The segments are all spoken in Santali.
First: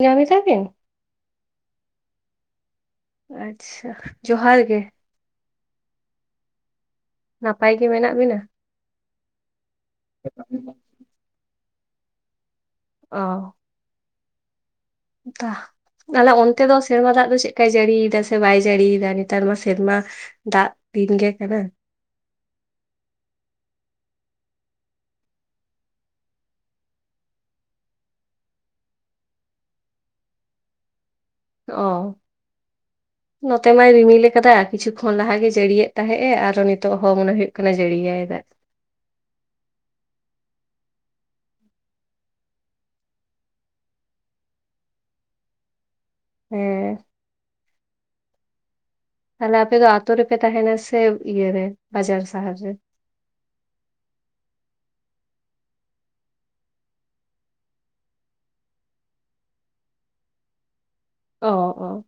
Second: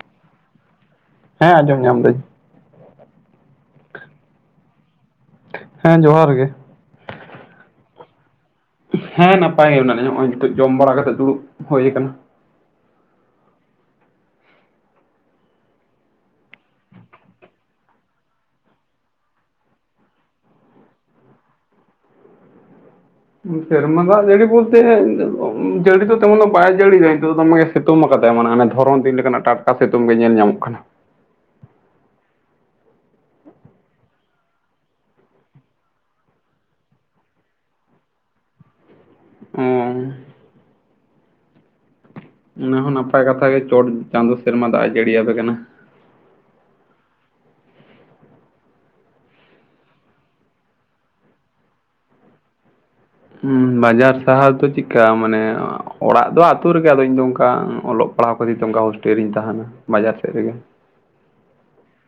ᱧᱟᱢ ᱫᱟᱵᱮᱱ ᱦᱮᱸ ᱟᱸᱚᱢ ᱧᱟᱢ ᱫᱟᱹᱧ ᱟᱪᱷᱟ ᱡᱚᱦᱟᱨ ᱜᱮ ᱦᱮᱸ ᱡᱚᱦᱟᱨ ᱜᱮ ᱱᱟᱯᱟᱭ ᱜᱮ ᱢᱮᱱᱟᱜ ᱵᱤᱱᱟ ᱦᱮᱸ ᱱᱟᱯᱟᱭ ᱜᱮ ᱢᱮᱱᱟᱜ ᱞᱤᱧᱟ ᱱᱚᱜᱚᱭ ᱱᱤᱛᱳ ᱡᱚᱢ ᱵᱟᱲᱟ ᱠᱟᱛᱮᱜ ᱫᱩᱲᱩᱵ ᱦᱩᱭ ᱟᱠᱟᱱᱟ ᱚ ᱫᱟ ᱛᱟᱦᱞᱮ ᱚᱱᱛᱮ ᱫᱚ ᱥᱮᱨᱢᱟ ᱫᱟᱜ ᱫᱚ ᱪᱮᱫᱞᱮᱠᱟᱭ ᱡᱟᱹᱲᱤᱭᱮᱫᱟ ᱥᱮ ᱵᱟᱭ ᱡᱟᱹᱲᱤᱭᱮᱫᱟ ᱱᱮᱛᱟᱨ ᱢᱟ ᱥᱮᱨᱢᱟ ᱫᱟᱜ ᱫᱤᱱ ᱜᱮ ᱠᱟᱱᱟ ᱥᱮᱨᱢᱟ ᱫᱟᱜ ᱡᱟᱲᱤ ᱵᱚᱞᱛᱮ ᱡᱟᱲᱤ ᱫᱚ ᱛᱮᱢᱚᱱ ᱫᱚ ᱵᱟᱭ ᱡᱟᱲᱤ ᱫᱟᱭ [unintelligible] ᱥᱤᱛᱩᱝ ᱟᱠᱟᱫᱟᱭ ᱢᱟᱱᱮ ᱚᱱ ᱫᱷᱚᱨᱚᱱ ᱫᱤᱱ ᱞᱮᱠᱟᱱᱟᱜ ᱴᱟᱴᱠᱟ ᱥᱤᱛᱩᱝ ᱜᱮ ᱧᱮᱞ ᱧᱟᱢᱚᱜ ᱠᱟᱱᱟ ᱚ ᱱᱚᱛᱮ ᱢᱟᱭ ᱨᱤᱢᱤᱞ ᱟᱠᱟᱫᱟᱟᱭ ᱠᱤᱪᱷᱩ ᱠᱷᱚᱱ ᱞᱟᱦᱟᱜᱮ ᱡᱟᱹᱲᱤᱭᱮᱫ ᱛᱟᱦᱮᱸᱜ ᱮ ᱟᱨᱚ ᱱᱤᱛᱚᱜ ᱦᱚᱸ ᱢᱚᱱᱮ ᱦᱩᱭᱩᱜ ᱠᱟᱱᱟ ᱡᱟᱹᱲᱤᱭᱟᱭ ᱫᱟᱜ ᱚᱸ ᱚᱱᱟ ᱦᱚᱸ ᱱᱟᱯᱟᱭ ᱠᱟᱛᱷᱟ ᱜᱮ ᱪᱚᱴ ᱪᱟᱸᱫᱚ ᱥᱮᱨᱢᱟ ᱫᱟᱜ ᱡᱟᱹᱲᱤᱭᱟᱯᱮ ᱠᱟᱱᱟ ᱦᱮᱸ ᱛᱟᱦᱚᱞᱮ ᱟᱯᱮ ᱫᱚ ᱟᱛᱳ ᱨᱮᱯᱮ ᱛᱟᱦᱮᱱᱟ ᱥᱮ ᱤᱭᱟᱹᱨᱮ ᱵᱟᱡᱟᱨ ᱥᱟᱦᱟᱨ ᱨᱮ? ᱦ ᱵᱟᱡᱟᱨ ᱥᱟᱦᱟᱨ ᱫᱚ ᱪᱮᱫᱠᱟ ᱢᱟᱱᱮ ᱚᱲᱟᱜ ᱫᱚ ᱟᱹᱛᱩ ᱨᱮᱜᱮ ᱟᱫᱚ ᱤᱧᱫᱚ ᱚᱱᱠᱟ ᱚᱞᱚᱜ ᱯᱦᱟᱜ ᱯᱟᱲᱦᱟᱣ ᱠᱷᱟᱹᱛᱤᱨ ᱛᱮ ᱚᱱᱠᱟ ᱦᱳᱥᱴᱮᱞ ᱨᱤᱧ ᱛᱟᱦᱮᱱᱟ ᱵᱟᱡᱟᱨ ᱥᱮᱫ ᱨᱮᱜᱮ ᱚ ᱚ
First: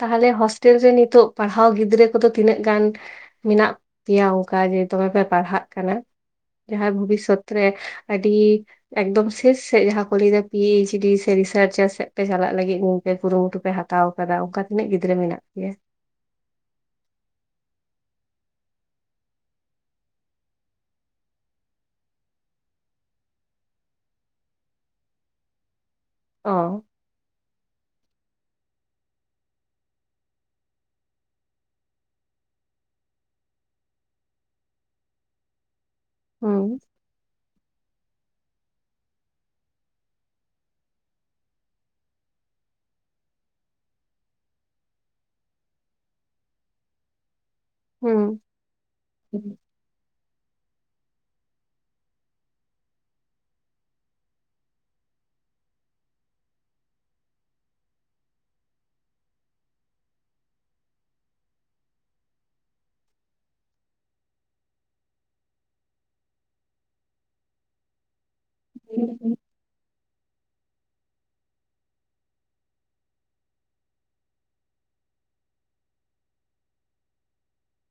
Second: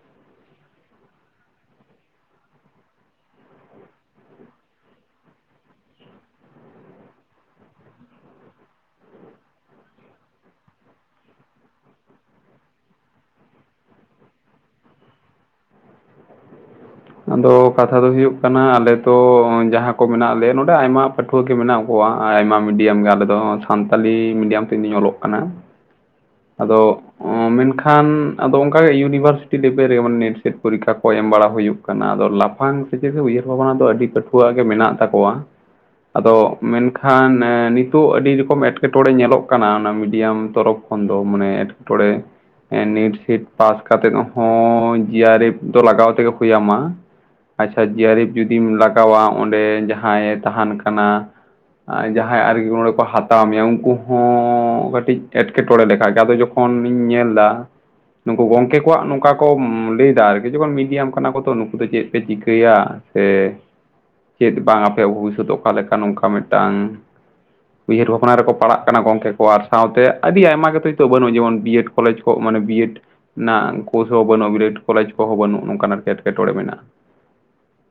ᱛᱟᱦᱞᱮ ᱦᱚᱥᱴᱮᱞ ᱨᱮ ᱱᱤᱛᱚᱜ ᱯᱟᱲᱦᱟᱣ ᱜᱤᱫᱽᱨᱟᱹ ᱠᱚᱫᱚ ᱛᱤᱱᱟᱹᱜ ᱜᱟᱱ ᱢᱮᱱᱟᱜ ᱯᱮᱭᱟ ᱚᱱᱠᱟ ᱡᱮ ᱫᱚᱢᱮ ᱯᱮ ᱯᱟᱲᱦᱟᱜ ᱠᱟᱱᱟ ᱡᱟᱦᱟᱸ ᱵᱷᱚᱵᱤᱥᱚᱛ ᱨᱮ ᱟᱹᱰᱤ ᱮᱠᱫᱚᱢ ᱥᱮᱥ ᱥᱮᱫ ᱡᱟᱦᱟᱸ ᱠᱚ ᱞᱟᱹᱭ ᱮᱫᱟ ᱯᱤ ᱮᱪ ᱰᱤ ᱥᱮ ᱨᱤᱥᱟᱨᱪᱟᱨ ᱥᱮᱫ ᱯᱮ ᱪᱟᱞᱟᱜ ᱞᱟᱹᱜᱤᱫ ᱱ ᱯᱮ ᱠᱩᱨᱩᱢᱩᱴᱩ ᱯᱮ ᱦᱟᱛᱟ ᱦᱟᱛᱟᱣ ᱟᱠᱟᱫᱟ ᱚᱱᱠᱟ ᱛᱤᱱᱟᱹᱜ ᱜᱤᱫᱽᱨᱟᱹ ᱢᱮᱱᱟᱜ ᱯᱮᱭᱟ ᱟᱫᱚ ᱠᱟᱛᱷᱟ ᱫᱚ ᱦᱩᱭᱩᱜ ᱠᱟᱱᱟ ᱟᱞᱮ ᱛᱚ ᱡᱟᱦᱟᱸ ᱠᱚ ᱢᱮᱱᱟᱜ ᱞᱮᱭᱟ ᱱᱚᱰᱮ ᱟᱭᱢᱟ ᱯᱟᱹᱴ [unintelligible] ᱢᱮᱱᱟᱜ ᱠᱚᱣᱟ ᱟᱭᱢᱟ ᱢᱤᱰᱤᱭᱟᱢ ᱜᱮ ᱟᱞᱮᱫᱚ ᱥᱟᱱᱛᱟᱞᱤ ᱢᱤᱰᱤᱭᱟᱢ ᱛᱮ ᱤᱧᱩᱧ ᱚᱞᱚᱜ ᱠᱟᱱᱟ᱾ ᱚ ᱟᱫᱚ ᱢᱮᱱᱠᱷᱟᱱ ᱟᱫᱚ ᱚᱱᱠᱟᱟᱜᱮ ᱤᱭᱩᱱᱤᱵᱷᱟᱨᱥᱤᱴᱤ ᱞᱮᱵᱮᱞ ᱨᱮ ᱢᱟᱱᱮ ᱱᱮᱴᱥᱴ ᱯᱚᱨᱤᱠᱷᱟ ᱠᱚ ᱮᱢ ᱵᱟᱲᱟ ᱦᱩᱭᱩᱜ ᱠᱟᱱᱟ ᱟᱫᱚ ᱞᱟᱯᱷᱟᱝ ᱥᱮᱪᱮᱫ ᱩᱭᱦᱟᱹᱨ ᱵᱷᱟᱵᱱᱟ ᱫᱚ ᱟᱹᱰᱤ ᱯᱟᱹᱴᱷᱩᱣᱟᱹ ᱟᱜ ᱜᱮ ᱢᱮᱱᱟᱜ ᱛᱟᱠᱚᱣᱟ᱾ [unintelligible] ᱟᱫᱚ ᱦᱩᱸ ᱢᱮᱱᱠᱷᱟᱱ ᱱᱤᱛᱚᱜ ᱟᱹᱰᱤ ᱨᱚᱠᱚᱢ ᱮᱴᱠᱮᱴᱚᱬᱮ ᱧᱮᱞᱚᱜ ᱠᱟᱱᱟ ᱚᱱᱟ ᱢᱤᱰᱤᱭᱟᱢ ᱛᱚᱨᱚᱯᱷ ᱮᱚᱠᱷᱚᱱ ᱫᱚ ᱢᱟᱱᱮ ᱮᱴᱠᱮᱴᱚᱬᱮ ᱱᱤᱴ ᱥᱮᱴ ᱯᱟᱥ ᱠᱟᱛᱮᱫ ᱦᱚᱸ ᱡᱤᱭᱟᱨᱮᱯ ᱫᱚ ᱞᱟᱜᱟᱣ ᱛᱮᱜᱮ ᱦᱩᱭᱟᱢᱟ᱾ [inaudible] ᱟᱪᱷᱟ ᱡᱤᱟᱨᱤᱯᱷ ᱦᱩᱸ ᱡᱩᱫᱤᱢ ᱞᱟᱜᱟᱣᱟ ᱚᱸᱰᱮ ᱡᱟᱦᱟᱸᱭ ᱛᱟᱦᱮᱱ ᱠᱟᱱᱟ ᱡᱟᱦᱟᱸᱭ ᱟᱨᱠᱮ ᱱᱚᱰᱮ ᱠᱚ ᱦᱟᱛᱟᱣ ᱢᱮᱭᱟ ᱩᱱᱠᱩ ᱦᱚᱸ ᱠᱟᱹᱴᱤᱡ ᱮᱴᱠᱮᱴᱚ ᱮᱴᱠᱮᱴᱚᱬᱮ ᱞᱮᱠᱷᱟᱡ ᱜᱮ ᱟᱫᱚ ᱡᱚᱠᱷᱚᱱᱤᱧ ᱧᱮᱞ ᱮᱫᱟ ᱱᱩᱠᱩ ᱜᱚᱢᱠᱮ ᱠᱚᱣᱟᱜ ᱱᱚᱝᱠᱟ ᱠᱚ ᱞᱟᱹᱭ ᱫᱟ ᱟᱨᱠᱤ ᱡᱚᱠᱷᱚᱱ ᱢᱤᱰᱤᱭᱟᱢ ᱠᱟᱱᱟ ᱠᱚ ᱛᱚ ᱱᱩᱠᱩ ᱫᱚ ᱪᱮᱫ ᱯᱮ ᱪᱤᱠᱟᱹᱭᱟ ᱥᱮ ᱪᱮᱫ ᱵᱟᱝ ᱟᱯᱮᱭᱟᱜ ᱵᱷᱚᱵᱤᱥᱚᱛ ᱚᱠᱟ ᱞᱮᱠᱟ ᱱᱚᱝᱠᱟ ᱢᱤᱫᱴᱟᱝ ᱩᱭᱦᱟᱹᱨ ᱵᱷᱟᱵᱽᱱᱟ ᱨᱮᱠᱚ ᱯᱟᱲᱟᱜ ᱠᱟᱱᱟ ᱜᱚᱢᱠᱮ ᱦᱩᱸ ᱠᱚ ᱟᱨ ᱥᱟᱶᱛᱮ ᱟᱹᱰᱤ ᱟᱭᱢᱟ [unintelligible] ᱱᱤᱛᱚᱜ ᱵᱟᱹᱱᱩᱜᱼᱟ ᱡᱮᱢᱚᱱ ᱵᱤ ᱮᱰ ᱠᱚᱞᱮᱡᱽ ᱠᱚ ᱢᱟᱱᱮ ᱵᱤ ᱮᱰ ᱨᱮᱱᱟᱜ ᱠᱳᱥ ᱦᱚᱸ ᱵᱟᱹᱱᱩᱜᱼᱟ ᱜᱨᱮᱰ ᱠᱚᱞᱮᱡᱽ ᱠᱚ ᱦᱚᱸ ᱵᱟᱹᱱᱩᱜ ᱱᱚᱝᱠᱟᱱᱟᱜ ᱮᱴᱠᱮᱴᱚᱲᱮ ᱢᱮᱱᱟᱜᱼᱟ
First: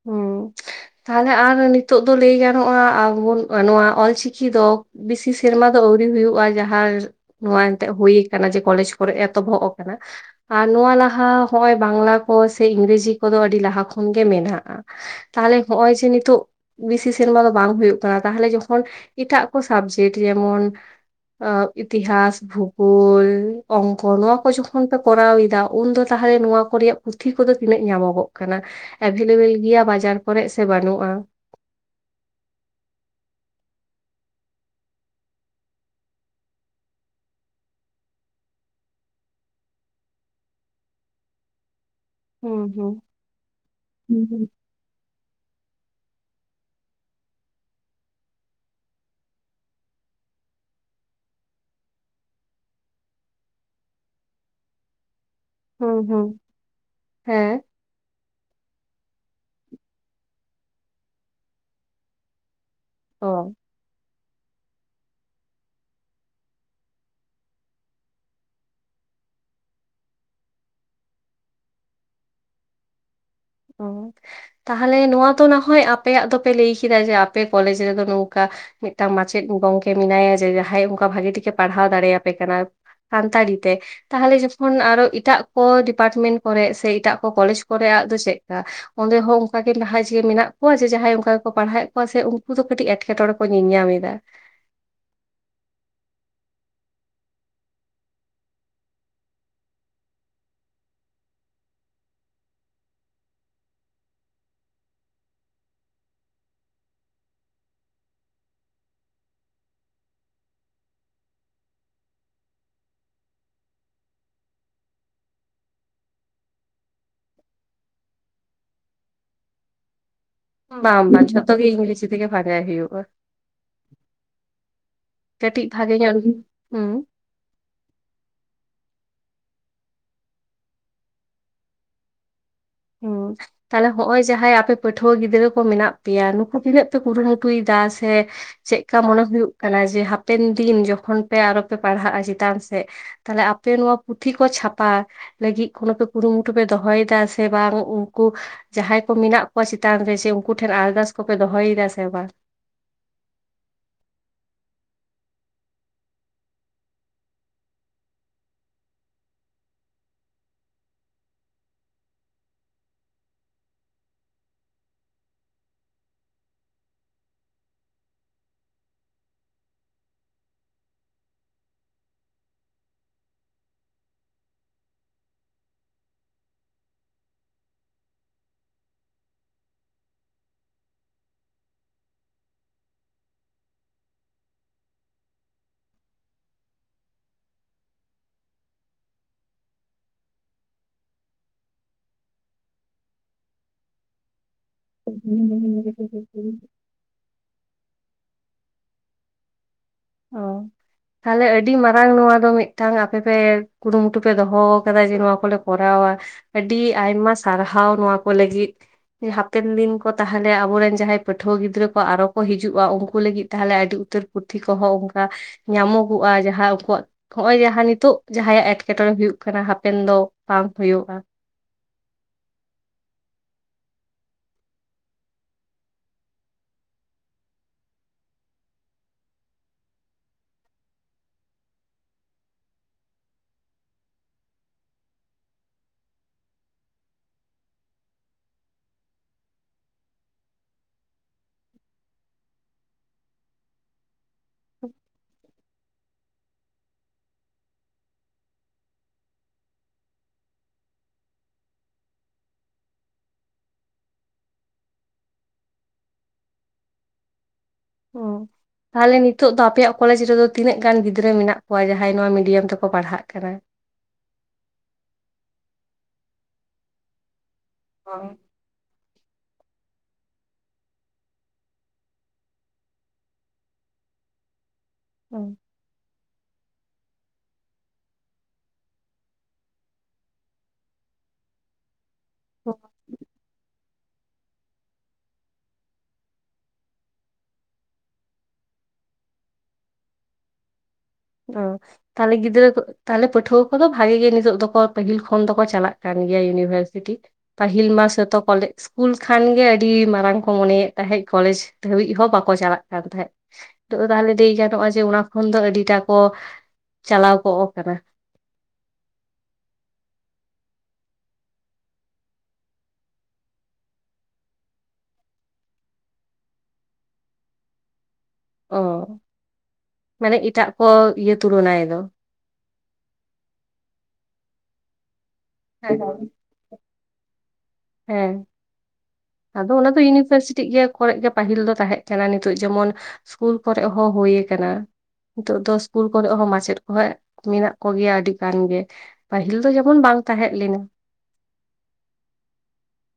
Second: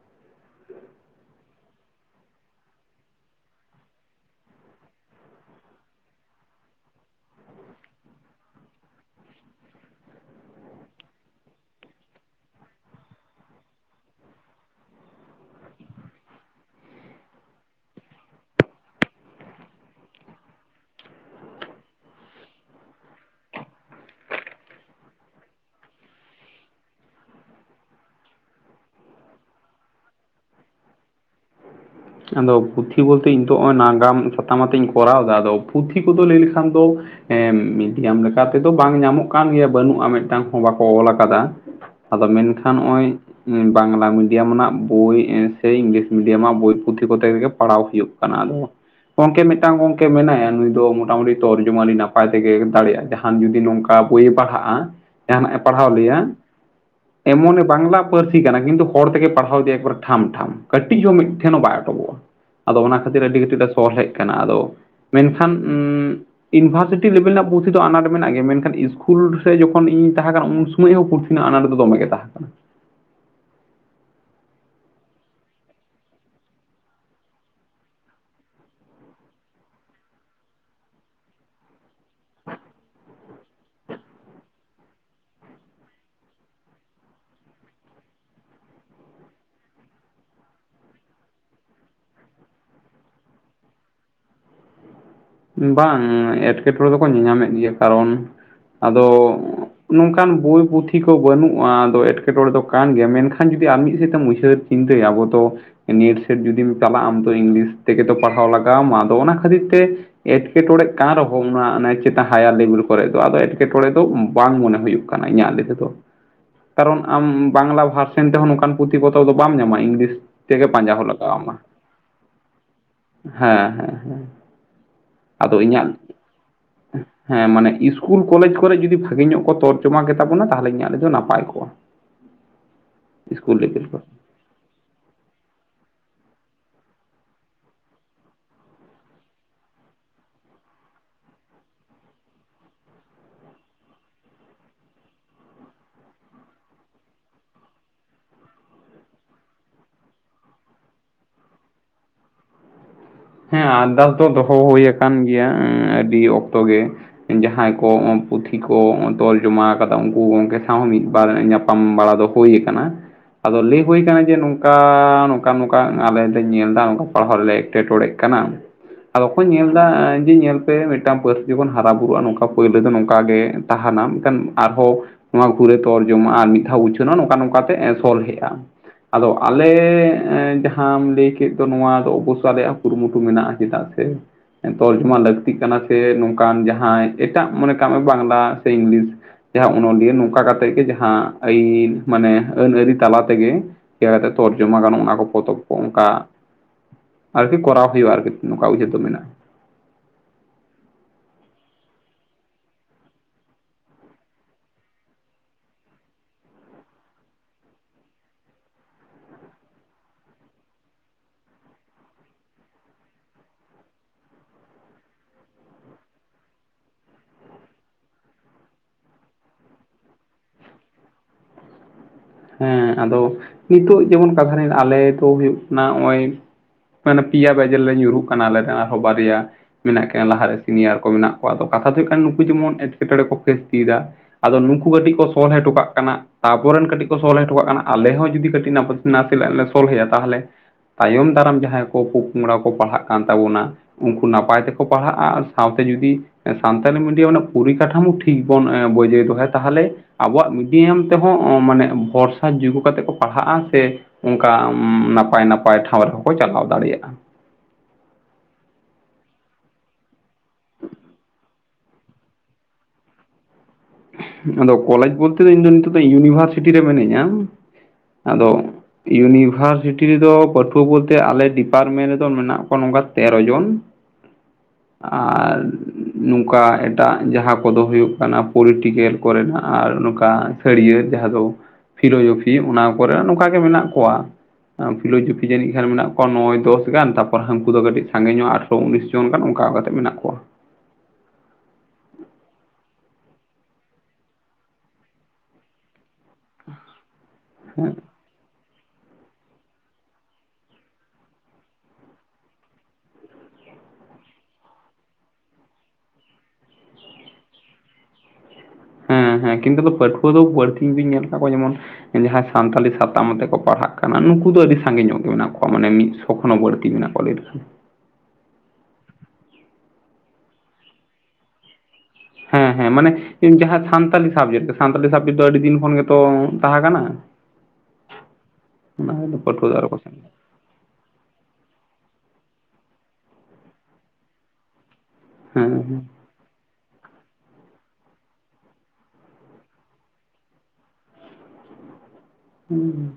ᱦᱩᱸ ᱛᱟᱦᱚᱞᱮ ᱟᱨ ᱱᱤᱛᱚᱜ ᱫᱚ ᱞᱟᱹᱭ ᱜᱟᱱᱚᱜᱼᱟ ᱟᱵᱚᱱ ᱱᱚᱣᱟ ᱚᱞᱪᱤᱠᱤ ᱫᱚ ᱵᱮᱥᱤ ᱥᱮᱨᱢᱟ ᱫᱚ ᱟᱹᱣᱨᱤ ᱦᱩᱭᱩᱜᱼᱟ ᱡᱟᱦᱟᱸᱨ ᱱᱚᱶᱟ ᱮᱱᱛᱮᱜ ᱦᱩᱭ ᱟᱠᱟᱱᱟ ᱡᱮ ᱠᱚᱞᱮᱡᱽ ᱠᱚᱨᱮᱜ ᱮᱛᱚᱦᱚᱵ ᱟᱠᱟᱱᱟ ᱟᱨ ᱱᱚᱶᱟ ᱞᱟᱦᱟ ᱱᱚᱜ-ᱚᱭ ᱵᱟᱝᱞᱟ ᱠᱚ ᱥᱮ ᱤᱝᱨᱮᱡᱤ ᱠᱚᱫᱚ ᱟᱹᱰᱤ ᱞᱟᱦᱟ ᱠᱷᱚᱱ ᱜᱮ ᱢᱮᱱᱟᱜ ᱛᱟᱦᱚᱞᱮ ᱱᱚᱜᱼᱚᱭ ᱡᱮ ᱱᱤᱛᱳᱜ ᱵᱮᱥᱤ ᱥᱮᱨᱢᱟ ᱫᱚ ᱵᱟᱝ ᱦᱩᱭᱩᱜ ᱠᱟᱱᱟ ᱛᱟᱦᱚᱞᱮ ᱡᱚᱠᱷᱚᱱ ᱮᱴᱟᱜ ᱠᱚ ᱥᱟᱵᱡᱮᱠᱴ ᱡᱮᱢᱚᱱ ᱮᱸᱜ ᱤᱛᱤᱦᱟᱥ ᱵᱷᱩᱜᱳᱞ ᱚᱝᱠᱚ ᱱᱚᱣᱟ ᱠᱚ ᱡᱚᱠᱷᱚᱱ ᱯᱮ ᱠᱚᱨᱟᱣ ᱮᱫᱟ ᱩᱱ ᱫᱚ ᱛᱟᱦᱚᱞᱮ ᱱᱚᱣᱟ ᱠᱚᱨᱮᱭᱟᱜ ᱯᱩᱛᱷᱤ ᱠᱚᱫᱚ ᱛᱤᱱᱟᱹᱜ ᱧᱟᱢᱚᱜᱚᱜ ᱠᱟᱱᱟ ᱮᱵᱷᱮᱞ ᱮᱵᱮᱞ ᱜᱮᱭᱟ ᱵᱟᱡᱟᱨ ᱠᱚᱨᱮᱜ ᱥᱮ ᱵᱟᱹᱱᱩᱜᱼᱟ ᱟᱫᱚ ᱯᱩᱛᱷᱤ ᱵᱚᱞᱛᱮ ᱤᱧ ᱛᱚ ᱱᱚᱜ-ᱚᱭ ᱱᱟᱜᱟᱢ ᱥᱟᱛᱟᱢ ᱟᱛᱮᱧ ᱤᱧ ᱠᱚᱨᱟᱣᱫᱟ ᱟᱫᱚ ᱯᱩᱛᱷᱤ ᱠᱚᱫᱚ ᱞᱟᱹᱭ ᱞᱮᱠᱷᱟᱱ ᱫᱚ ᱮᱸ ᱢᱤᱰᱤᱭᱟᱢ ᱞᱮᱠᱟ ᱛᱮᱫᱚ ᱵᱟᱝ ᱧᱟᱢᱚᱜ ᱠᱟᱱ ᱜᱮᱭᱟ ᱵᱟᱹᱱᱩᱜᱼᱟ ᱢᱤᱫᱴᱟᱝ ᱦᱚᱸ ᱵᱟᱠᱚ ᱚᱞ ᱠᱟᱫᱟ ᱟᱫᱚ ᱦᱩᱸ ᱢᱮᱱᱠᱷᱟᱱ ᱦᱩᱸ ᱱᱚᱜᱼᱚᱭ ᱵᱟᱝᱞᱟ ᱢᱤᱰᱤᱭᱟᱢ ᱨᱮᱱᱟᱜ ᱵᱳᱭ ᱮᱸ ᱥᱮ ᱤᱝᱞᱤᱥ ᱢᱤᱰᱤᱭᱟᱢᱟᱜ ᱵᱳᱭ ᱯᱩᱛᱷᱤ ᱠᱚᱛᱮ ᱜᱮ ᱯᱟᱲᱦᱟᱣ ᱦᱩᱭᱩᱜ ᱠᱟᱱᱟ ᱟᱫᱚ ᱜᱚᱝᱠᱮ ᱢᱤᱫᱴᱟᱝ ᱜᱚᱢᱠᱮ ᱢᱮᱱᱟᱭᱟ ᱱᱩᱭ ᱫᱚ ᱢᱚᱴᱟᱢᱩᱴᱤ ᱛᱚᱨᱡᱚᱢᱟ ᱟᱹᱰᱤ ᱱᱟᱯᱟᱭ ᱛᱮᱜᱮ ᱫᱟᱲᱮᱭᱟᱜᱼᱟ ᱟᱨ ᱡᱩᱫᱤ ᱱᱚᱝᱠᱟ ᱵᱳᱭᱮ ᱯᱟᱲᱦᱟᱜᱼᱟ ᱡᱟᱦᱟᱱᱟᱜᱼ ᱮ ᱯᱟᱲᱦᱟᱣ ᱦᱩᱸ ᱞᱮᱭᱟ ᱦᱩᱸ ᱦᱮᱸ ᱮᱢᱚᱱᱮ ᱵᱟᱝᱞᱟ ᱯᱟᱹᱨᱥᱤ ᱠᱟᱱᱟ ᱠᱤᱱᱛᱩ ᱦᱚᱲ ᱛᱮᱜᱮ ᱯᱟᱲᱦᱟᱣ ᱤᱫᱤᱭᱟ ᱮᱠᱵᱟᱨ ᱴᱷᱟᱢ ᱴᱷᱟᱢ ᱠᱟᱹᱴᱤᱡ ᱦᱚᱸ ᱢᱤᱫ ᱴᱷᱮᱱ ᱦᱚᱸ ᱵᱟᱭ ᱚᱰᱚᱠᱚᱜᱼᱟ ᱟᱫᱚ ᱚᱱᱟ ᱠᱷᱟᱹᱛᱤᱨ ᱚ ᱟᱹᱰᱤ ᱠᱟᱹᱴᱤᱡ ᱞᱮ ᱥᱚᱞᱦᱮᱜ ᱠᱟᱱᱟ ᱟᱫᱚ ᱢᱮᱱᱠᱷᱟᱱ ᱩᱸ ᱤᱭᱩᱱᱤᱵᱷᱟᱨᱥᱤᱴᱤ ᱞᱮᱵᱮᱞ ᱨᱮᱱᱟᱜ ᱯᱩᱛᱷᱤ ᱫᱚ ᱟᱱᱟᱴ ᱢᱮᱱᱟᱜ ᱜᱮᱭᱟ ᱢᱮᱱᱠᱷᱟᱱ ᱤᱥᱠᱩᱞ ᱨᱮ ᱡᱚᱠᱷᱚᱱ ᱤᱧ ᱛᱟᱸᱦᱮ ᱠᱟᱱᱟ ᱩᱱ [unintelligible] ᱯᱩᱛᱷᱤ ᱨᱮᱱᱟᱜ ᱟᱱᱟᱴ ᱫᱚᱢᱮ ᱜᱮ ᱛᱟᱸᱦᱮ ᱠᱟᱱᱟ ᱚ ᱛᱟᱦᱚᱞᱮ ᱱᱚᱣᱟ ᱫᱚ ᱱᱟᱦᱚᱭ ᱟᱯᱮᱭᱟᱜ ᱫᱚᱯᱮ ᱞᱟᱹᱭ ᱠᱮᱫᱟ ᱡᱮ ᱟᱯᱮ ᱠᱚᱞᱮᱡᱽ ᱨᱮ ᱫᱚ ᱱᱚᱝᱠᱟ ᱢᱤᱫᱴᱟᱝ ᱢᱟᱪᱮᱫ ᱜᱚᱝᱠᱮ ᱢᱮᱱᱟᱭᱟ ᱡᱮ ᱡᱟᱸᱦᱟᱭ ᱚᱱᱠᱟ ᱵᱷᱟᱹᱜᱤ ᱴᱷᱤᱠᱮ ᱯᱟᱲᱦᱟᱣ ᱫᱟᱲᱮᱭᱟᱯᱮ ᱠᱟᱱᱟ ᱥᱟᱱᱛᱟᱲᱤ ᱛᱮ ᱛᱟᱦᱚᱞᱮ ᱡᱚᱠᱷᱚᱱ ᱟᱨᱚ ᱮᱴᱟᱜ ᱠᱚ ᱰᱤᱯᱟᱨᱴᱢᱮᱱᱴ ᱠᱚᱨᱮ ᱥᱮ ᱮᱴᱟᱜ ᱠᱚ ᱠᱚᱞᱮᱡᱽ ᱠᱚᱨᱮᱭᱟᱜ ᱫᱚ ᱪᱮᱫ [unintelligible] ᱚᱸᱰᱮ ᱦᱚᱸ ᱚᱱᱠᱟᱜᱮ [unintelligible] ᱜᱮ ᱢᱮᱱᱟᱜ ᱠᱚᱣᱟ ᱡᱮ ᱡᱟᱸᱦᱟᱭ ᱚᱱᱠᱟ ᱜᱮᱠᱚ ᱯᱟᱲᱦᱟᱣᱮᱫ ᱠᱚᱣᱟ ᱥᱮ ᱩᱱᱠᱩ ᱫᱚ ᱠᱟᱹᱴᱤᱡ ᱮᱸᱴᱠᱮᱴᱚᱲᱮ ᱠᱚ ᱧᱮᱞ ᱧᱟᱢ ᱫᱟ ᱵᱟᱝ ᱮᱸᱴᱠᱮᱴᱚᱲᱮ ᱫᱚᱠᱚ ᱧᱮᱧᱟᱢᱮᱫ ᱜᱮᱭᱟ ᱠᱟᱨᱚᱱ ᱟᱫᱚ ᱱᱚᱝᱠᱟᱱ ᱵᱳᱭ ᱯᱩᱛᱷᱤ ᱠᱚ ᱵᱟᱹᱱᱩᱜᱼᱟ ᱟᱫᱚ ᱮᱴᱠᱮᱴᱚᱲᱮ ᱫᱚ ᱠᱟᱱ ᱜᱮᱭᱟ ᱢᱮᱱᱠᱷᱟᱱ ᱠᱷᱟᱱ ᱡᱩᱫᱤ ᱟᱢ ᱢᱤᱫ ᱥᱮᱫ ᱛᱮᱢ ᱩᱭᱦᱟᱹᱨ ᱪᱤᱱᱛᱟᱹᱭᱟ ᱟᱵᱚ ᱫᱚ ᱱᱮᱴ ᱥᱮᱴ ᱡᱩᱫᱤᱢ ᱪᱟᱞᱟᱜ ᱟᱢ ᱛᱚ ᱤᱝᱞᱤᱥ ᱛᱮᱜᱮ ᱛᱚ ᱯᱟᱲᱦᱟᱣ ᱞᱟᱜᱟᱣ ᱟᱢᱟ ᱟᱫᱚ ᱚᱱᱟ ᱠᱷᱟᱹᱛᱤᱨ ᱛᱮ ᱮᱴᱠᱮᱴᱚᱲᱮᱜ ᱠᱟᱱ ᱨᱮᱦᱚᱸ ᱚᱱᱟ ᱪᱮᱛᱟᱱ ᱦᱟᱭᱟᱨ ᱞᱮᱵᱮᱞ ᱠᱚᱨᱮ ᱫᱚ ᱟᱫᱚ ᱮᱴᱠᱮᱴᱚᱲ ᱮ ᱫᱚ ᱵᱟᱝ ᱢᱚᱱᱮ ᱦᱩᱭᱩᱜ ᱠᱟᱱᱟ ᱠᱟᱱᱟ ᱤᱧᱟᱹᱜ ᱞᱟᱹᱭ ᱛᱮᱫᱚ ᱠᱟᱨᱚᱱ ᱟᱢ ᱵᱟᱝᱞᱟ ᱵᱷᱟᱨᱥᱮᱱ ᱛᱮᱦᱚᱸ ᱱᱚᱝᱠᱟᱱ ᱯᱩᱛᱷᱤ ᱯᱚᱛᱚᱵ ᱫᱚ ᱵᱟᱢ ᱧᱟᱢᱟ ᱤᱝᱞᱤᱥ ᱛᱮᱜᱮ ᱯᱟᱸᱡᱟ ᱵᱟᱝ ᱦᱚᱸ ᱵᱟᱝ ᱞᱟᱜᱟᱣ ᱡᱷᱚᱛᱚ ᱟᱢᱟ ᱜᱮ ᱤᱝᱨᱮᱡᱤ ᱛᱮᱜᱮ ᱯᱟᱸᱡᱟᱭ ᱦᱩᱭᱩᱜᱼᱟ ᱦᱮᱸ ᱦᱮᱸ ᱦᱮᱸ ᱟᱫᱚ ᱠᱟᱹᱴᱤᱡ ᱤᱧᱟᱜ ᱵᱷᱟᱜᱮ ᱧᱚᱜ ᱦᱩᱸ [inaudible] ᱦᱮᱸ ᱢᱟᱱᱮ ᱤᱥᱠᱩᱞ ᱠᱚᱞᱮᱡᱽ ᱠᱚᱨᱮᱜ ᱡᱩᱫᱤ ᱵᱷᱟᱹᱜᱤ ᱧᱚᱜ ᱠᱚ ᱛᱚᱨᱡᱚᱢᱟ ᱠᱮᱛᱟ ᱵᱚᱱᱟ ᱛᱟᱦᱚᱞᱮ ᱤᱧᱟᱜ ᱞᱟᱹᱭ ᱫᱚ ᱱᱟᱯᱟᱭ ᱠᱚᱜᱼᱟ ᱦᱚᱸ ᱤᱥᱠᱩᱞ ᱛᱟᱦᱞᱮ ᱞᱮᱵᱮᱞ ᱠᱚᱨᱮ ᱦᱚᱜᱚᱭ ᱡᱟᱸᱦᱟᱭ ᱟᱯᱮ ᱯᱟᱹᱴᱷᱩᱣᱟᱹ ᱜᱤᱫᱽᱨᱟᱹ ᱠᱚ ᱢᱮᱱᱟᱜ ᱯᱮᱭᱟ ᱱᱩᱠᱩ ᱛᱤᱱᱟᱹᱜ ᱯᱮ ᱠᱩᱨᱩᱢᱩᱴᱩᱭᱮᱫᱟ ᱥᱮ ᱪᱮᱫ ᱞᱮᱠᱟ ᱢᱚᱱᱮ ᱦᱩᱭᱩᱜ ᱠᱟᱱᱟ ᱡᱮ ᱦᱟᱯᱮᱱ ᱫᱤᱱ ᱡᱚᱠᱷᱚᱱ ᱯᱮ ᱟᱨᱚᱯᱮ ᱯᱟᱲᱦᱟᱜᱼᱟ ᱪᱮᱛᱟᱱ ᱥᱮᱫ ᱛᱟᱦᱚᱞᱮ ᱟᱯᱮ ᱱᱚᱣᱟ ᱯᱩᱛᱷᱤ ᱠᱚ ᱪᱷᱟᱯᱟ ᱞᱟᱹᱜᱤᱫ [unintelligible] ᱯᱮ ᱠᱩᱨᱩᱢᱩᱴᱩ ᱯᱮ ᱫᱚᱦᱚᱭᱮᱫᱟ ᱥᱮ ᱵᱟᱝ ᱩᱱᱠᱩ ᱡᱟᱦᱟᱸᱭ ᱠᱚ ᱢᱮᱱᱟᱜ ᱠᱚᱣᱟ ᱪᱮᱛᱟᱱ ᱨᱮ ᱥᱮ ᱩᱱᱠᱩ ᱴᱷᱮᱱ ᱟᱨᱫᱟᱥ ᱠᱚᱯᱮ ᱫᱚᱦᱚᱭᱮᱫᱟ ᱥᱮ ᱵᱟᱝ ᱦᱮᱸ ᱟᱨᱫᱟᱥ ᱫᱚ ᱫᱚᱦᱚ ᱦᱩᱭ ᱟᱠᱟᱱ ᱜᱮᱭᱟ ᱟᱹᱰᱤ ᱚᱠᱛᱚ ᱜᱮ ᱡᱟᱦᱟᱸᱭ ᱠᱚ ᱯᱩᱛᱷᱤ ᱠᱚ ᱛᱚᱨᱡᱚᱢᱟ ᱟᱠᱟᱫᱟ ᱩᱱᱠᱩ ᱜᱚᱝᱠᱮ ᱥᱟᱶ ᱦᱚᱸ ᱢᱤᱫ ᱵᱟᱨ ᱧᱟᱯᱟᱢ ᱧᱟᱯᱟᱢ ᱵᱟᱲᱟ ᱫᱚ ᱦᱩᱭ ᱟᱠᱟᱱᱟ ᱟᱫᱚ ᱞᱟᱹᱭ ᱦᱩᱭᱩ ᱠᱟᱱᱟ ᱡᱮ ᱱᱚᱝᱠᱟ ᱱᱚᱝᱠᱟ ᱱᱚᱝᱠᱟ ᱟᱞᱮ ᱞᱮ ᱧᱮᱞ ᱮᱫᱟ᱾ ᱱᱚᱝᱠᱟ ᱯᱟᱲᱦᱟᱣ ᱞᱮ ᱮᱴᱠᱮᱴᱚᱬᱮ ᱠᱟᱱᱟ ᱟᱫᱚ ᱠᱚ ᱧᱮᱞ ᱮᱫᱟ ᱡᱮ ᱧᱮᱞ ᱯᱮ ᱢᱤᱫᱴᱟᱝ ᱯᱟᱹᱨᱥᱤ ᱵᱚᱱ ᱦᱟᱨᱟ ᱵᱩᱨᱩᱜᱼᱟ᱾ ᱱᱚᱝᱠᱟ ᱯᱳᱭᱞᱳ ᱫᱚ ᱱᱚᱝᱠᱟ ᱜᱮ ᱛᱟᱦᱟᱱᱟᱢ ᱠᱷᱟᱱ ᱟᱨᱦᱚᱸ ᱱᱚᱣᱟ ᱜᱷᱩᱨᱮ ᱛᱚᱨᱡᱚᱢᱟ ᱟᱨ ᱢᱤᱫ ᱫᱷᱟᱣ ᱩᱪᱷᱟᱹᱱᱚᱜ-ᱟ ᱱᱚᱝᱠᱟ ᱱᱚᱝᱠᱟᱛᱮ ᱥᱚᱞᱦᱮᱜᱼᱟ᱾ ᱟᱫᱚ ᱟᱞᱮ ᱡᱟᱦᱟᱸᱢ ᱞᱟᱹᱭ ᱠᱮᱫ ᱫᱚ ᱱᱚᱣᱟ ᱫᱚ ᱚᱵᱚᱥᱳ ᱟᱞᱮ ᱠᱩᱨᱩ ᱢᱩᱴᱩ ᱢᱮᱱᱟᱜᱼᱟ ᱪᱮᱫᱟᱜ ᱥᱮ? ᱛᱚᱨᱡᱚᱢᱟ ᱞᱟᱹᱠᱛᱤᱜ ᱠᱟᱱᱟ ᱥᱮ ᱱᱚᱝᱠᱟᱱ ᱡᱟᱦᱟᱸᱭ ᱮᱴᱟᱜ ᱢᱚᱱᱮ ᱠᱟᱜ ᱢᱮ ᱵᱟᱝᱞᱟ ᱥᱮ ᱤᱝᱞᱤᱥ ᱡᱟᱦᱟᱸ ᱚᱱᱚᱞᱤᱭᱟᱹ ᱱᱚᱝᱠᱟ ᱠᱟᱛᱮᱫ ᱜᱮ ᱡᱟᱦᱟᱸ ᱟᱹᱭᱤᱱ ᱢᱟᱱᱮ ᱟᱹᱱ ᱟᱹᱨᱤ ᱛᱟᱞᱟ ᱛᱮᱜᱮ ᱡᱛ [unintelligible] ᱛᱚᱨᱡᱚᱢᱟ ᱜᱟᱱᱚᱜᱼᱟ, ᱚᱱᱟ ᱠᱚ ᱯᱚᱛᱚᱵ ᱠᱚ ᱚᱱᱠᱟ ᱟᱨᱠᱤ ᱠᱚᱨᱟᱣ ᱦᱩᱭᱩᱜᱼᱟ, ᱟᱨᱠᱤ ᱱᱚᱝᱠᱟ ᱩᱭᱦᱟᱹᱨ ᱫᱚ᱾ ᱢᱮᱱᱟᱜᱼᱟ ᱚ ᱛᱟᱦᱞᱮ ᱟᱹᱰᱤ ᱢᱟᱨᱟᱝ ᱱᱚᱣᱟ ᱫᱚ ᱢᱤᱫᱴᱟᱝ ᱟᱯᱮ ᱯᱮ ᱠᱩᱨᱩᱢᱩᱴᱩ ᱯᱮ ᱫᱚᱦᱚᱣ ᱠᱟᱫᱟ ᱡᱮ ᱱᱚᱣᱟ ᱠᱚᱞᱮ ᱠᱚᱨᱟᱣᱟ ᱟᱹᱰᱤ ᱟᱭᱢᱟ ᱥᱟᱨᱦᱟᱣ ᱱᱚᱣᱟ ᱠᱚ ᱞᱟᱹᱜᱤᱫ᱾ ᱦᱟᱯᱮᱱ ᱫᱤᱱ ᱠᱚ ᱛᱟᱦᱞᱮ ᱟᱵᱚᱨᱮᱱ ᱡᱟᱦᱟᱸᱭ ᱯᱟᱹᱴᱷᱩᱣᱟᱹ ᱜᱤᱫᱽᱨᱟᱹ ᱠᱚ ᱟᱨᱚ ᱠᱚ ᱦᱤᱡᱩᱜᱼᱟ ᱩᱝᱠᱩ ᱞᱟᱹᱜᱤᱫ ᱛᱟᱦᱞᱮ ᱟᱹᱰᱤ ᱩᱛᱟᱹᱨ ᱯᱩᱛᱷᱤ ᱠᱚᱦᱚᱸ ᱚᱱᱠᱟ ᱧᱟᱢᱚᱜᱚᱜᱼᱟ᱾ ᱡᱟᱦᱟᱸ ᱩᱱᱠᱩᱣᱟᱜ ᱱᱚᱜ ᱚᱭ ᱡᱟᱦᱟᱸ ᱱᱤᱛᱚᱜ ᱡᱟᱦᱟᱸᱭᱟᱜ ᱮᱸᱴᱠᱮᱴᱚᱬᱮ ᱦᱩᱭᱩᱜ ᱠᱟᱱᱟ, ᱦᱟᱯᱮᱱ ᱫᱚ ᱵᱟᱝ ᱦᱩᱭᱩᱜᱼᱟ᱾ ᱦᱮᱸ ᱟᱫᱚ ᱱᱤᱛᱚᱜ ᱡᱮᱢᱚᱱ ᱠᱟᱛᱷᱟ ᱢᱮᱱ ᱟᱞᱮ ᱫᱚ ᱦᱩᱭᱩᱜ ᱠᱟᱱᱟ᱾ ᱱᱚᱜᱼᱚᱭ ᱢᱟᱱᱮ ᱯᱮᱭᱟ ᱵᱮᱡᱮᱞᱮ ᱧᱩᱨᱩᱜ ᱠᱟᱱᱟᱞᱮ ᱟᱨᱦᱚᱸ ᱵᱟᱨᱭᱟ ᱢᱮᱱᱟᱜ ᱠᱤᱱᱟ ᱞᱟᱦᱟᱨᱮ ᱥᱤᱱᱤᱭᱟᱨ ᱠᱚ ᱢᱮᱱᱟᱜ ᱠᱚᱣᱟ ᱟᱫᱚ ᱠᱟᱛᱷᱟ ᱫᱚ ᱦᱩᱭᱩᱜ ᱠᱟᱱᱟ ᱱᱩᱠᱩ ᱡᱮᱢᱚᱱ ᱮᱴᱠᱮᱴᱚᱬᱮ ᱠᱚ ᱯᱷᱮᱥ ᱤᱫᱤᱭᱫᱟ ᱟᱫᱚ ᱱᱩᱠᱩ ᱠᱟᱹᱴᱤᱡ ᱠᱚ ᱥᱚᱞᱦᱮ ᱦᱚᱴᱚ ᱠᱟᱜ ᱠᱟᱱᱟ ᱛᱟᱯᱚᱨᱮᱱ ᱠᱟᱹᱴᱤᱡ ᱥᱚᱞᱦᱮ ᱦᱚᱴᱚ ᱠᱟᱜ ᱠᱟᱱᱟ ᱟᱞᱮ ᱦᱚᱸ ᱡᱩᱫᱤ ᱠᱟᱹᱴᱤᱡ ᱱᱟᱯᱮ ᱱᱟᱥᱮ ᱞᱮ ᱥᱚᱞᱦᱮᱭᱟ᱾ ᱛᱟᱦᱚᱞᱮ ᱛᱟᱭᱚᱢ ᱫᱟᱨᱟᱢ ᱡᱟᱦᱟᱸᱭ ᱠᱚ ᱯᱚᱼ ᱯᱚᱝᱲᱟ ᱠᱚ ᱯᱟᱲᱦᱟᱣᱜ ᱠᱟᱱ ᱛᱟᱵᱚᱱᱟ᱾ ᱩᱱᱠᱩ ᱱᱟᱯᱟᱭ ᱛᱮᱠᱚ ᱯᱟᱲᱦᱟᱣᱜᱼᱟ ᱟᱨ ᱥᱟᱶᱛᱮ ᱡᱩᱫᱤ ᱥᱟᱱᱛᱟᱞᱤ ᱢᱤᱰᱤᱭᱟᱢ ᱨᱮᱱᱟᱜ ᱯᱚᱨᱤᱠᱟᱴᱷᱟᱢᱳ ᱴᱷᱤᱠ ᱵᱚᱱ ᱮᱸ ᱵᱟᱹᱡᱟᱹᱭ ᱫᱚᱦᱚᱭᱟ ᱛᱟᱦᱞᱮ ᱟᱵᱚᱣᱟᱜ ᱢᱤᱰᱤᱭᱟᱢ ᱛᱮᱦᱚᱸ ᱢᱟᱱᱮ ᱵᱷᱚᱨᱥᱟ ᱡᱩᱜᱩ ᱠᱟᱛᱮᱫ ᱠᱚ ᱯᱟᱲᱦᱟᱣᱚᱜᱼᱟ ᱥᱮ ᱚᱱᱠᱟ ᱱᱟᱯᱟᱭ ᱱᱟᱯᱟᱭ ᱴᱷᱟᱶ ᱨᱮᱦᱚᱸ ᱠᱚ ᱪᱟᱞᱟᱣ ᱫᱟᱲᱮᱭᱟᱜᱼᱟ᱾ ᱚᱸᱻ ᱛᱟᱦᱚᱞᱮ ᱱᱤᱛᱚᱜ ᱫᱚ ᱟᱯᱮᱭᱟᱜ ᱠᱚᱞᱮᱡᱽ ᱨᱮᱫᱚ ᱛᱤᱱᱟᱹᱜ ᱜᱟᱱ ᱜᱤᱫᱽᱨᱟᱹ ᱢᱮᱱᱟᱜ ᱠᱚᱣᱟ᱾ ᱡᱟᱦᱟᱸᱭ ᱱᱚᱣᱟ ᱢᱤᱰᱤᱭᱟᱢ ᱛᱮᱠᱚ ᱯᱟᱲᱦᱟᱣᱜ ᱠᱟᱱᱟ᱾ ᱟᱫᱚ ᱠᱚᱞᱮᱡᱽ ᱵᱚᱞᱛᱮ ᱫᱚ ᱤᱧᱫᱚ ᱱᱤᱛᱚᱜ ᱫᱚ ᱤᱭᱩᱱᱤᱵᱷᱟᱨᱥᱤᱴᱤ ᱨᱮ ᱢᱤᱱᱟᱹᱧᱟ ᱟᱫᱚ ᱤᱭᱩᱱᱤᱵᱷᱟᱨᱥᱤᱴᱤ ᱨᱮᱫᱚ ᱯᱟᱹᱴᱷᱩᱣᱟᱹ ᱵᱚᱞᱛᱮ ᱟᱞᱮ ᱰᱤᱯᱟᱨᱴᱢᱮᱱᱴ ᱨᱮᱫᱚ ᱢᱮᱱᱟᱜ ᱠᱚᱣᱟ ᱱᱚᱝᱠᱟ ᱛᱮᱨᱚ ᱡᱚᱱ [inaudible] ᱚ ᱟᱨ ᱱᱚᱝᱠᱟ ᱮᱴᱟᱜ ᱡᱟᱦᱟᱸ ᱠᱚᱫᱚ ᱦᱩᱭᱩᱜ ᱠᱟᱱᱟ᱾ ᱯᱚᱞᱤᱴᱤᱠᱮᱞ ᱠᱚᱨᱮᱱᱟᱜ ᱟᱨ ᱱᱚᱝᱠᱟ ᱟᱹᱛᱷᱟᱲᱤᱭᱟᱹ ᱡᱟᱦᱟᱸ ᱫᱚ ᱯᱷᱤᱞᱳᱡᱚᱯᱷᱤ ᱚᱱᱟ ᱠᱚᱨᱮ ᱱᱚᱝᱠᱟ‌ᱜ ᱜᱮ ᱢᱮᱱᱟᱜ ᱠᱚᱣᱟ᱾ ᱯᱷᱤᱞᱳᱡᱚᱯᱷᱤ ᱡᱟᱹᱱᱤᱡ ᱠᱷᱟᱱ ᱢᱮᱱᱟᱜ ᱠᱚᱣᱟ ᱱᱚᱭ ᱫᱚᱥ ᱜᱟᱱ ᱛᱟᱯᱚᱨ ᱦᱟᱹᱱᱠᱩ ᱫᱚ ᱠᱟᱹᱴᱤᱡ ᱥᱟᱸᱜᱮ ᱧᱚᱜ ᱟᱴᱷᱨᱚ ᱩᱱᱤᱥ ᱡᱚᱱᱜᱟᱱ ᱚᱝᱟ ᱚᱝᱠᱟ ᱠᱟᱛᱮᱫ ᱢᱮᱱᱟᱜ ᱠᱚᱣᱟ ᱚ ᱛᱟᱦᱞᱮ ᱜᱤᱫᱽᱨᱟᱹ ᱠᱚ ᱛᱟᱦᱞᱮ ᱯᱟᱹᱴᱷᱩᱣᱟᱹ ᱠᱚᱫᱚ ᱵᱷᱟᱜᱮ ᱜᱮ ᱱᱤᱛᱚᱜ ᱫᱚᱠᱚ ᱯᱟᱹᱦᱤᱞ ᱠᱷᱚᱱ ᱫᱚᱠᱚ ᱪᱟᱞᱟᱜ ᱠᱟᱱᱟ ᱠᱟᱱ ᱜᱮᱭᱟ ᱤᱭᱩᱱᱤᱵᱷᱟᱨᱥᱤᱴᱤ ᱯᱟᱹᱦᱤᱞ ᱦᱮᱸ ᱢᱟ ᱥᱮᱛᱚ ᱠᱚᱞᱮᱡᱽ ᱠᱩᱞ ᱠᱷᱟᱱ ᱜᱮ ᱟᱹᱰᱤ ᱢᱟᱨᱟᱝ ᱠᱚ ᱢᱚᱱᱮᱭᱮᱫ ᱛᱟᱦᱮᱸᱫ, ᱠᱚᱞᱮᱡᱽ ᱫᱷᱟᱹᱵᱤᱡ ᱦᱚᱸ ᱵᱟᱠᱚ ᱪᱟᱞᱟᱜ ᱠᱟᱱ ᱛᱟᱦᱮᱸᱫ᱾ ᱱᱤᱛᱳᱜ ᱚᱞᱨᱮᱰᱤ ᱞᱟᱹᱭ ᱜᱟᱱᱚᱜᱼᱟ ᱡᱮ ᱚᱱᱟ ᱠᱷᱚᱱ ᱫᱚ ᱟᱹᱰᱤᱴᱟ ᱠᱚ ᱪᱟᱞᱟᱣ ᱠᱚᱜ ᱠᱟᱱᱟ ᱦᱮᱸ ᱦᱮᱸ ᱠᱤᱱᱛᱩ ᱯᱟᱹᱴᱷᱩᱣᱟᱹ ᱫᱚ ᱵᱟᱹᱲᱛᱤᱧ ᱜᱤᱧ ᱧᱮᱞ ᱟᱠᱟ ᱠᱚᱣᱟ ᱡᱮᱢᱚᱱ᱾ ᱡᱟᱦᱟᱸᱭ ᱥᱟᱱᱛᱟᱞᱤ ᱥᱟᱛᱟᱢ ᱟᱛᱮᱠᱚ ᱯᱟᱲᱦᱟᱣᱜ ᱠᱟᱱᱟ ᱱᱩᱠᱩ ᱫᱚ ᱟᱹᱰᱤ ᱥᱟᱸᱜᱮ ᱧᱚᱜ ᱜᱮ ᱢᱮᱱᱟᱜ ᱠᱚᱣᱟ ᱢᱟᱱᱮ ᱢᱤᱫ ᱠᱚᱠᱷᱚᱱᱳ ᱵᱟᱹᱛᱤ ᱢᱮᱱᱟᱜ ᱠᱚᱣᱟ ᱟᱹᱰᱤ ᱰᱮᱨ᱾ ᱚ ᱢᱟᱱᱮ ᱮᱴᱟᱜ ᱠᱚ ᱤᱭᱟᱹ ᱛᱩᱨᱱᱟᱭ ᱫᱚ ᱦᱮᱸ ᱦᱮᱸ ᱢᱟᱱᱮ ᱤᱧ ᱡᱟᱦᱟᱸ ᱥᱟᱱᱛᱟᱞᱤ ᱥᱟᱵᱡᱮᱠᱴ ᱥᱟᱱᱛᱟᱞᱤ ᱥᱟᱵᱡᱮᱠᱴ ᱫᱚ ᱟᱹᱰᱤ ᱫᱤᱱ ᱠᱷᱚᱱ ᱜᱮᱛᱚ ᱛᱟᱦᱮᱸ ᱠᱟᱱᱟ ᱦᱮᱸ, ᱚᱱᱟ ᱦᱤᱞᱚᱜ ᱟᱫᱚ ᱚᱱᱟ ᱫᱚ ᱤᱭᱩᱱᱤᱵᱷᱟᱨᱥᱤᱴᱤ ᱜᱮᱭᱟ ᱠᱚᱨᱮ ᱜᱮ ᱯᱟᱹᱦᱤᱞ ᱫᱚ ᱛᱟᱦᱮᱸ ᱠᱟᱱᱟ ᱱᱤᱛᱚᱜ ᱡᱮᱢᱚᱱ ᱥᱠᱩᱞ ᱠᱚᱨᱮᱜ ᱦᱚᱸ ᱦᱩᱭ ᱟᱠᱟᱱᱟ ᱱᱤᱛᱚᱜ ᱫᱚ ᱦᱮᱸ ᱤᱥᱠᱩᱞ ᱠᱚᱨᱮ ᱦᱚᱸ ᱢᱟᱪᱮᱛ ᱦᱳᱭ ᱢᱮᱱᱟᱜ ᱠᱚᱜᱮᱭᱟ ᱟᱹᱰᱤ ᱜᱟᱱ ᱜᱮ ᱯᱟᱹᱦᱤᱞ ᱫᱚ ᱡᱮᱢᱚᱱ ᱵᱟᱝ ᱛᱟᱦᱮᱸ ᱞᱮᱱᱟ ᱦᱩᱸ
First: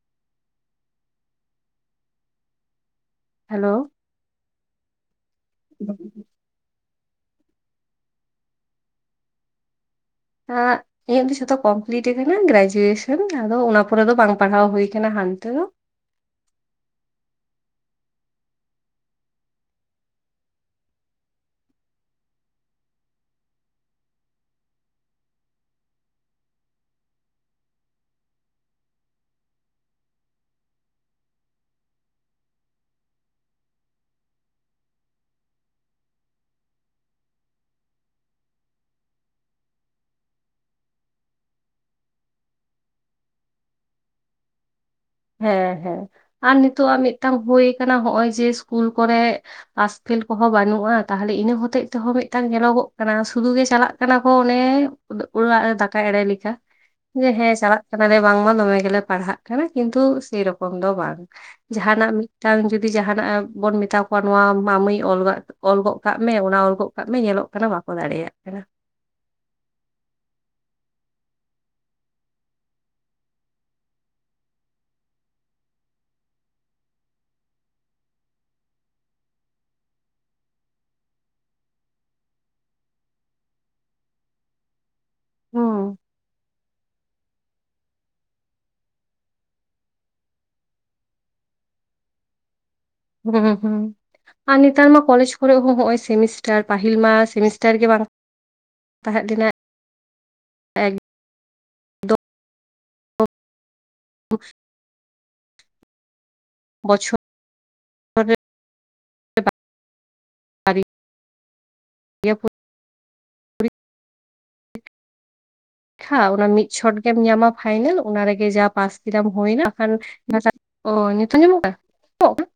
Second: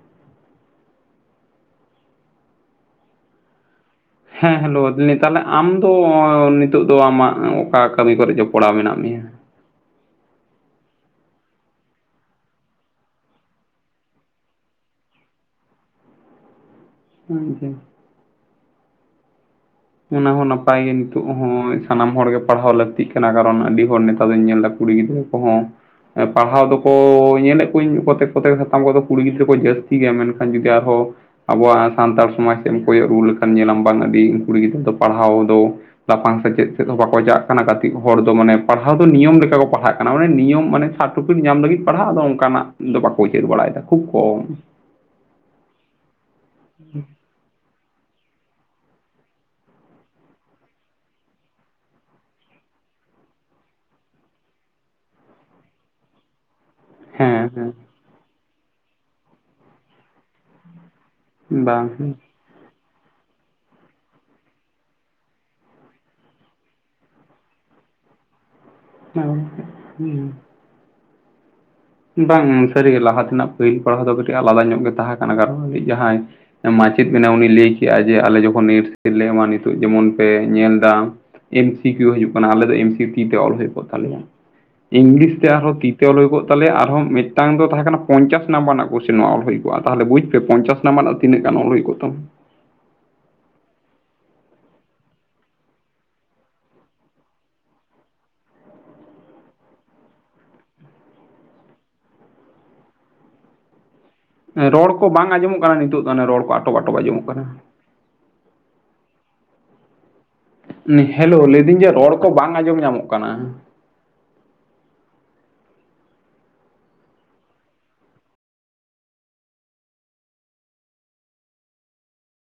ᱦᱮᱞᱳ ᱦᱮᱸ ᱦᱮᱞᱳ ᱛᱟᱦᱞᱮ ᱟᱢ ᱫᱚ ᱱᱤᱛ ᱱᱤᱛᱚᱜ ᱫᱚ ᱟᱢᱟᱜ ᱚᱠᱟ ᱠᱟᱹᱢᱤ ᱠᱚᱨᱮ ᱡᱚᱯᱲᱟᱣ ᱢᱮᱱᱟᱜ ᱢᱮᱭᱟ ᱦᱮᱸᱜ ᱤᱧᱟᱹᱜ ᱫᱚ ᱡᱷᱚᱛᱚ ᱠᱚᱢᱯᱤᱞᱤᱴ ᱟᱠᱟᱱᱟ ᱜᱨᱮᱡᱩᱭᱮᱥᱚᱱ ᱟᱫᱚ ᱚᱱᱟ ᱯᱚᱨᱮ ᱫᱚ ᱵᱟᱝ ᱯᱟᱲᱦᱟᱣ ᱦᱩᱭ ᱟᱠᱟᱱᱟ ᱦᱟᱱᱛᱮ ᱫᱚ [unintelligible] ᱚᱱᱟ ᱦᱚᱸ ᱱᱟᱯᱟᱭ ᱜᱮ ᱱᱤᱛᱚᱜ ᱦᱚᱸ ᱥᱟᱱᱟᱢ ᱦᱚᱲᱜᱮ ᱯᱟᱲᱦᱟᱣ ᱞᱟᱹᱠᱛᱤᱜ ᱠᱟᱱᱟ ᱠᱟᱨᱚᱱ ᱟᱹᱰᱤ ᱦᱚᱲ ᱱᱮᱛᱟᱨ ᱫᱚᱧ ᱧᱮᱞᱫᱟ ᱠᱩᱲᱤ ᱜᱤᱫᱽᱨᱟᱹ ᱠᱚ ᱦᱚᱸ ᱯᱟᱲᱦᱟᱣ ᱫᱚᱠᱚ ᱧᱮᱞᱮᱫ ᱠᱚᱣᱟᱧ ᱠᱚᱛᱮᱠ ᱠᱚᱛᱮᱠ ᱦᱟᱛᱟᱢ ᱠᱚᱫᱚ ᱠᱩᱲᱤ ᱜᱤᱫᱽᱨᱟᱹ ᱠᱚ ᱡᱟᱹᱥᱛᱤ ᱜᱮᱭᱟ ᱢᱮᱱᱠᱷᱟᱱ ᱡᱩᱫᱤ ᱟᱨᱦᱚᱸ ᱟᱵᱚᱣᱟᱜ ᱥᱟᱱᱛᱟᱲ ᱥᱚᱢᱟᱡᱽ ᱥᱮᱫ ᱮᱢ ᱠᱚᱭᱚᱜ ᱨᱩᱣᱟᱹᱲ ᱞᱮᱠᱷᱟᱱ ᱧᱮᱞᱟᱢ ᱵᱟᱝ ᱟᱹᱰᱤ ᱩᱱ ᱠᱩᱲᱤ ᱜᱤᱫᱽᱨᱟᱹ ᱫᱚ ᱯᱟᱲᱦᱟᱣ ᱫᱚ ᱞᱟᱯᱷᱟᱝ ᱥᱮᱪᱮᱫ ᱥᱮᱫ ᱦᱚᱸ ᱵᱟᱝᱠᱚ ᱪᱟᱜ ᱠᱟᱱᱟ ᱠᱟᱴᱤᱡ ᱦᱚᱲ ᱫᱚ ᱢᱟᱱᱮ ᱯᱟᱲᱦᱟᱣ ᱫᱚ ᱱᱤᱭᱚᱢ ᱞᱮᱠᱟ ᱠᱚ ᱯᱟᱲᱦᱟᱜ ᱠᱟᱱᱟ ᱢᱟᱱᱮ ᱱᱤᱭᱚᱢ ᱢᱟᱱᱮ ᱥᱟᱨᱴᱚᱯᱤᱠ ᱧᱟᱢ ᱞᱟᱹᱜᱤᱫ ᱯᱟᱲᱦᱟᱜ ᱟᱫᱚ ᱚᱝᱠᱟᱱᱟᱜ ᱫᱚ ᱵᱟᱠᱚ ᱩᱪᱟᱹᱨ ᱵᱟᱲᱟᱭᱮᱫᱟ ᱠᱷᱩᱵ ᱠᱚᱢ ᱦᱮᱸ ᱦᱮᱸ ᱟᱨ ᱱᱤᱛᱚᱜ ᱟᱜ ᱢᱤᱫᱴᱟᱝ ᱦᱳᱭ ᱟᱠᱟᱱᱟ ᱱᱚᱜ ᱚᱚᱭ ᱡᱮ ᱤᱥᱠᱩᱞ ᱠᱚᱨᱮ ᱯᱷᱟᱥ ᱯᱷᱮᱞ ᱠᱚᱦᱚᱸ ᱵᱟᱹᱱᱩᱜᱼᱟ ᱛᱟᱦᱞᱮ ᱤᱱᱟᱹ ᱦᱚᱛᱮᱜ ᱛᱮᱦᱚᱸ ᱢᱤᱫᱴᱟᱝ ᱧᱮᱞᱚᱜᱚᱜ ᱠᱟᱱᱟ ᱥᱩᱫᱷᱩ ᱜᱮ ᱪᱟᱞᱟᱜ ᱠᱟᱱᱟ ᱠᱚ ᱚᱱᱮ ᱟᱫᱚ ᱚᱲᱟᱜ ᱨᱮ ᱫᱟᱠᱟ ᱮᱲᱮ ᱞᱮᱠᱟ ᱡᱮ ᱦᱮᱸ ᱪᱟᱞᱟᱜ ᱠᱟᱱᱟᱞᱮ ᱵᱟᱝᱢᱟ ᱫᱚᱢᱮ ᱜᱮᱞᱮ ᱯᱟᱲᱦᱟᱜ ᱠᱟᱱᱟ ᱠᱤᱱᱛᱩ ᱥᱮᱨᱚᱠᱚᱢ ᱫᱚ ᱵᱟᱝ ᱵᱟᱝ ᱡᱟᱦᱟᱱᱟᱜ ᱦᱮᱸ ᱢᱤᱫ ᱢᱤᱫᱴᱟᱝ ᱡᱩᱫᱤ ᱡᱟᱦᱟᱱᱟᱜ ᱵᱚᱱ ᱢᱮᱛᱟ ᱠᱚᱣᱟ ᱱᱚᱣᱟ ᱢᱟ ᱢᱟᱹᱭ ᱚᱞ ᱜᱚᱜ ᱠᱟᱜ ᱢᱮ ᱚᱱᱟ ᱚᱞ ᱜᱚᱫ ᱠᱟᱜ ᱠᱟᱜ ᱢᱮ ᱧᱮᱞᱚᱜ ᱠᱟᱱᱟ ᱵᱟᱠᱚ ᱫᱟᱲᱮᱭᱟᱜ ᱠᱟᱱᱟ [unintelligible] ᱵᱟᱝ ᱥᱟᱹᱨᱤ ᱜᱮ ᱞᱟᱦᱟ ᱛᱮᱱᱟᱜ ᱯᱟᱹᱦᱤᱞ ᱯᱟᱲᱦᱟᱣ ᱫᱚ ᱠᱟᱹᱴᱤᱡ ᱟᱞᱟᱫᱟ ᱧᱚᱜ ᱜᱮ ᱛᱟᱦᱮᱸ ᱠᱟᱱᱟ ᱠᱟᱨᱚᱱ ᱡᱟᱦᱟᱸᱭ ᱢᱟᱪᱮᱫ ᱵᱮᱱᱟ ᱩᱱᱤ ᱞᱟᱹᱭ ᱠᱮᱫᱮᱜᱼᱟ ᱡᱮ ᱟᱞᱮ ᱡᱚᱠᱷᱚᱱ ᱱᱮᱹᱴ ᱥᱮᱹᱴ ᱞᱮ ᱮᱢᱟ ᱱᱤᱛᱚᱜ ᱡᱮᱢᱚᱱ ᱯᱮ ᱧᱮᱞᱫᱟ ᱮᱢ ᱥᱤ ᱠᱤᱭᱩ ᱦᱤᱡᱩᱜ ᱠᱟᱱᱟ ᱟᱞᱮ ᱫᱚ ᱮᱢ ᱥᱤ ᱛᱤ ᱛᱮ ᱚᱞ ᱦᱩᱭ ᱠᱚᱜ ᱛᱟᱞᱮᱭᱟ ᱤᱝᱞᱤᱥ ᱛᱮ ᱟᱨᱦᱚᱸ ᱛᱤ ᱦᱩᱸ ᱛᱮ ᱚᱞ ᱦᱚᱭᱠᱚᱜ ᱛᱟᱦᱞᱮ ᱟᱨᱦᱚᱸ ᱢᱤᱫᱴᱟᱝ ᱫᱚ ᱛᱟᱦᱮᱸ ᱠᱟᱱᱟ ᱯᱚᱧᱪᱟᱥ ᱱᱟᱢᱵᱟᱨ ᱨᱮᱱᱟᱜ ᱠᱚᱥᱮᱱ ᱱᱚᱣᱟ ᱚᱞ ᱦᱩᱭ ᱠᱚᱜᱼᱟ ᱛᱟᱦᱞᱮ ᱵᱩᱡᱽ ᱯᱮ ᱯᱚᱧᱪᱟᱥ [unintelligible] ᱛᱤᱱᱟᱹ ᱜᱟᱱ ᱚᱞ ᱦᱩᱭ ᱠᱚᱜ ᱛᱟᱢᱟ ᱦᱩᱸ ᱦᱩᱸ ᱟᱨ ᱱᱮᱛᱟᱨ ᱢᱟ ᱠᱚᱞᱡᱽ ᱠᱚᱨᱮ ᱦᱚᱸ ᱦᱚᱸᱜ-ᱚᱭ ᱥᱮᱢᱤᱥᱴᱟᱨ ᱯᱟᱦᱤᱞ ᱢᱟ ᱥᱮᱢᱤᱥᱴᱟᱨ ᱜᱮ ᱵᱟᱝ ᱛᱟᱦᱮᱸ ᱞᱮᱱᱟ ᱮᱠᱫᱚᱢ ᱨᱚᱲ ᱠᱚ ᱵᱟᱝ ᱟᱸᱡᱚᱢᱚᱜ ᱠᱟᱱᱟ ᱱᱤᱛᱚᱜ ᱫᱚ ᱚᱱᱮ ᱨᱚᱲ ᱠᱚ ᱟᱴᱚᱠ ᱟᱴᱚᱠ ᱵᱚᱪᱷᱚᱨ ᱟᱸᱡᱚᱢᱚᱜ ᱠᱟᱱᱟ ᱨᱮ ᱦᱮᱸ ᱦᱮᱞᱳ ᱞᱟᱹᱭᱫᱟᱹᱧ ᱡᱮ ᱨᱚᱲ ᱠᱚ ᱵᱟᱨᱭᱟ ᱵᱟᱝ ᱟᱸᱡᱚᱢ ᱧᱟᱢᱚᱜ ᱠᱟᱱᱟ ᱠᱷᱟᱞ ᱢᱟᱱᱮ ᱢᱤᱫ ᱪᱷᱚᱴ ᱜᱮᱢ ᱧᱟᱢᱟ ᱯᱷᱟᱭᱱᱮᱞ ᱚᱱᱟ ᱨᱮᱜᱮ ᱡᱟᱦᱟ ᱯᱟᱥ ᱠᱮᱫᱟᱢ ᱦᱩᱭᱱᱟ ᱠᱷᱟᱱ ᱚ ᱱᱤᱛᱚᱝ ᱟᱸᱡᱚᱢᱚᱜ ᱠᱟᱱᱟ [unintelligible] ᱟᱸᱡᱚᱢᱚᱜ ᱠᱟᱱᱟ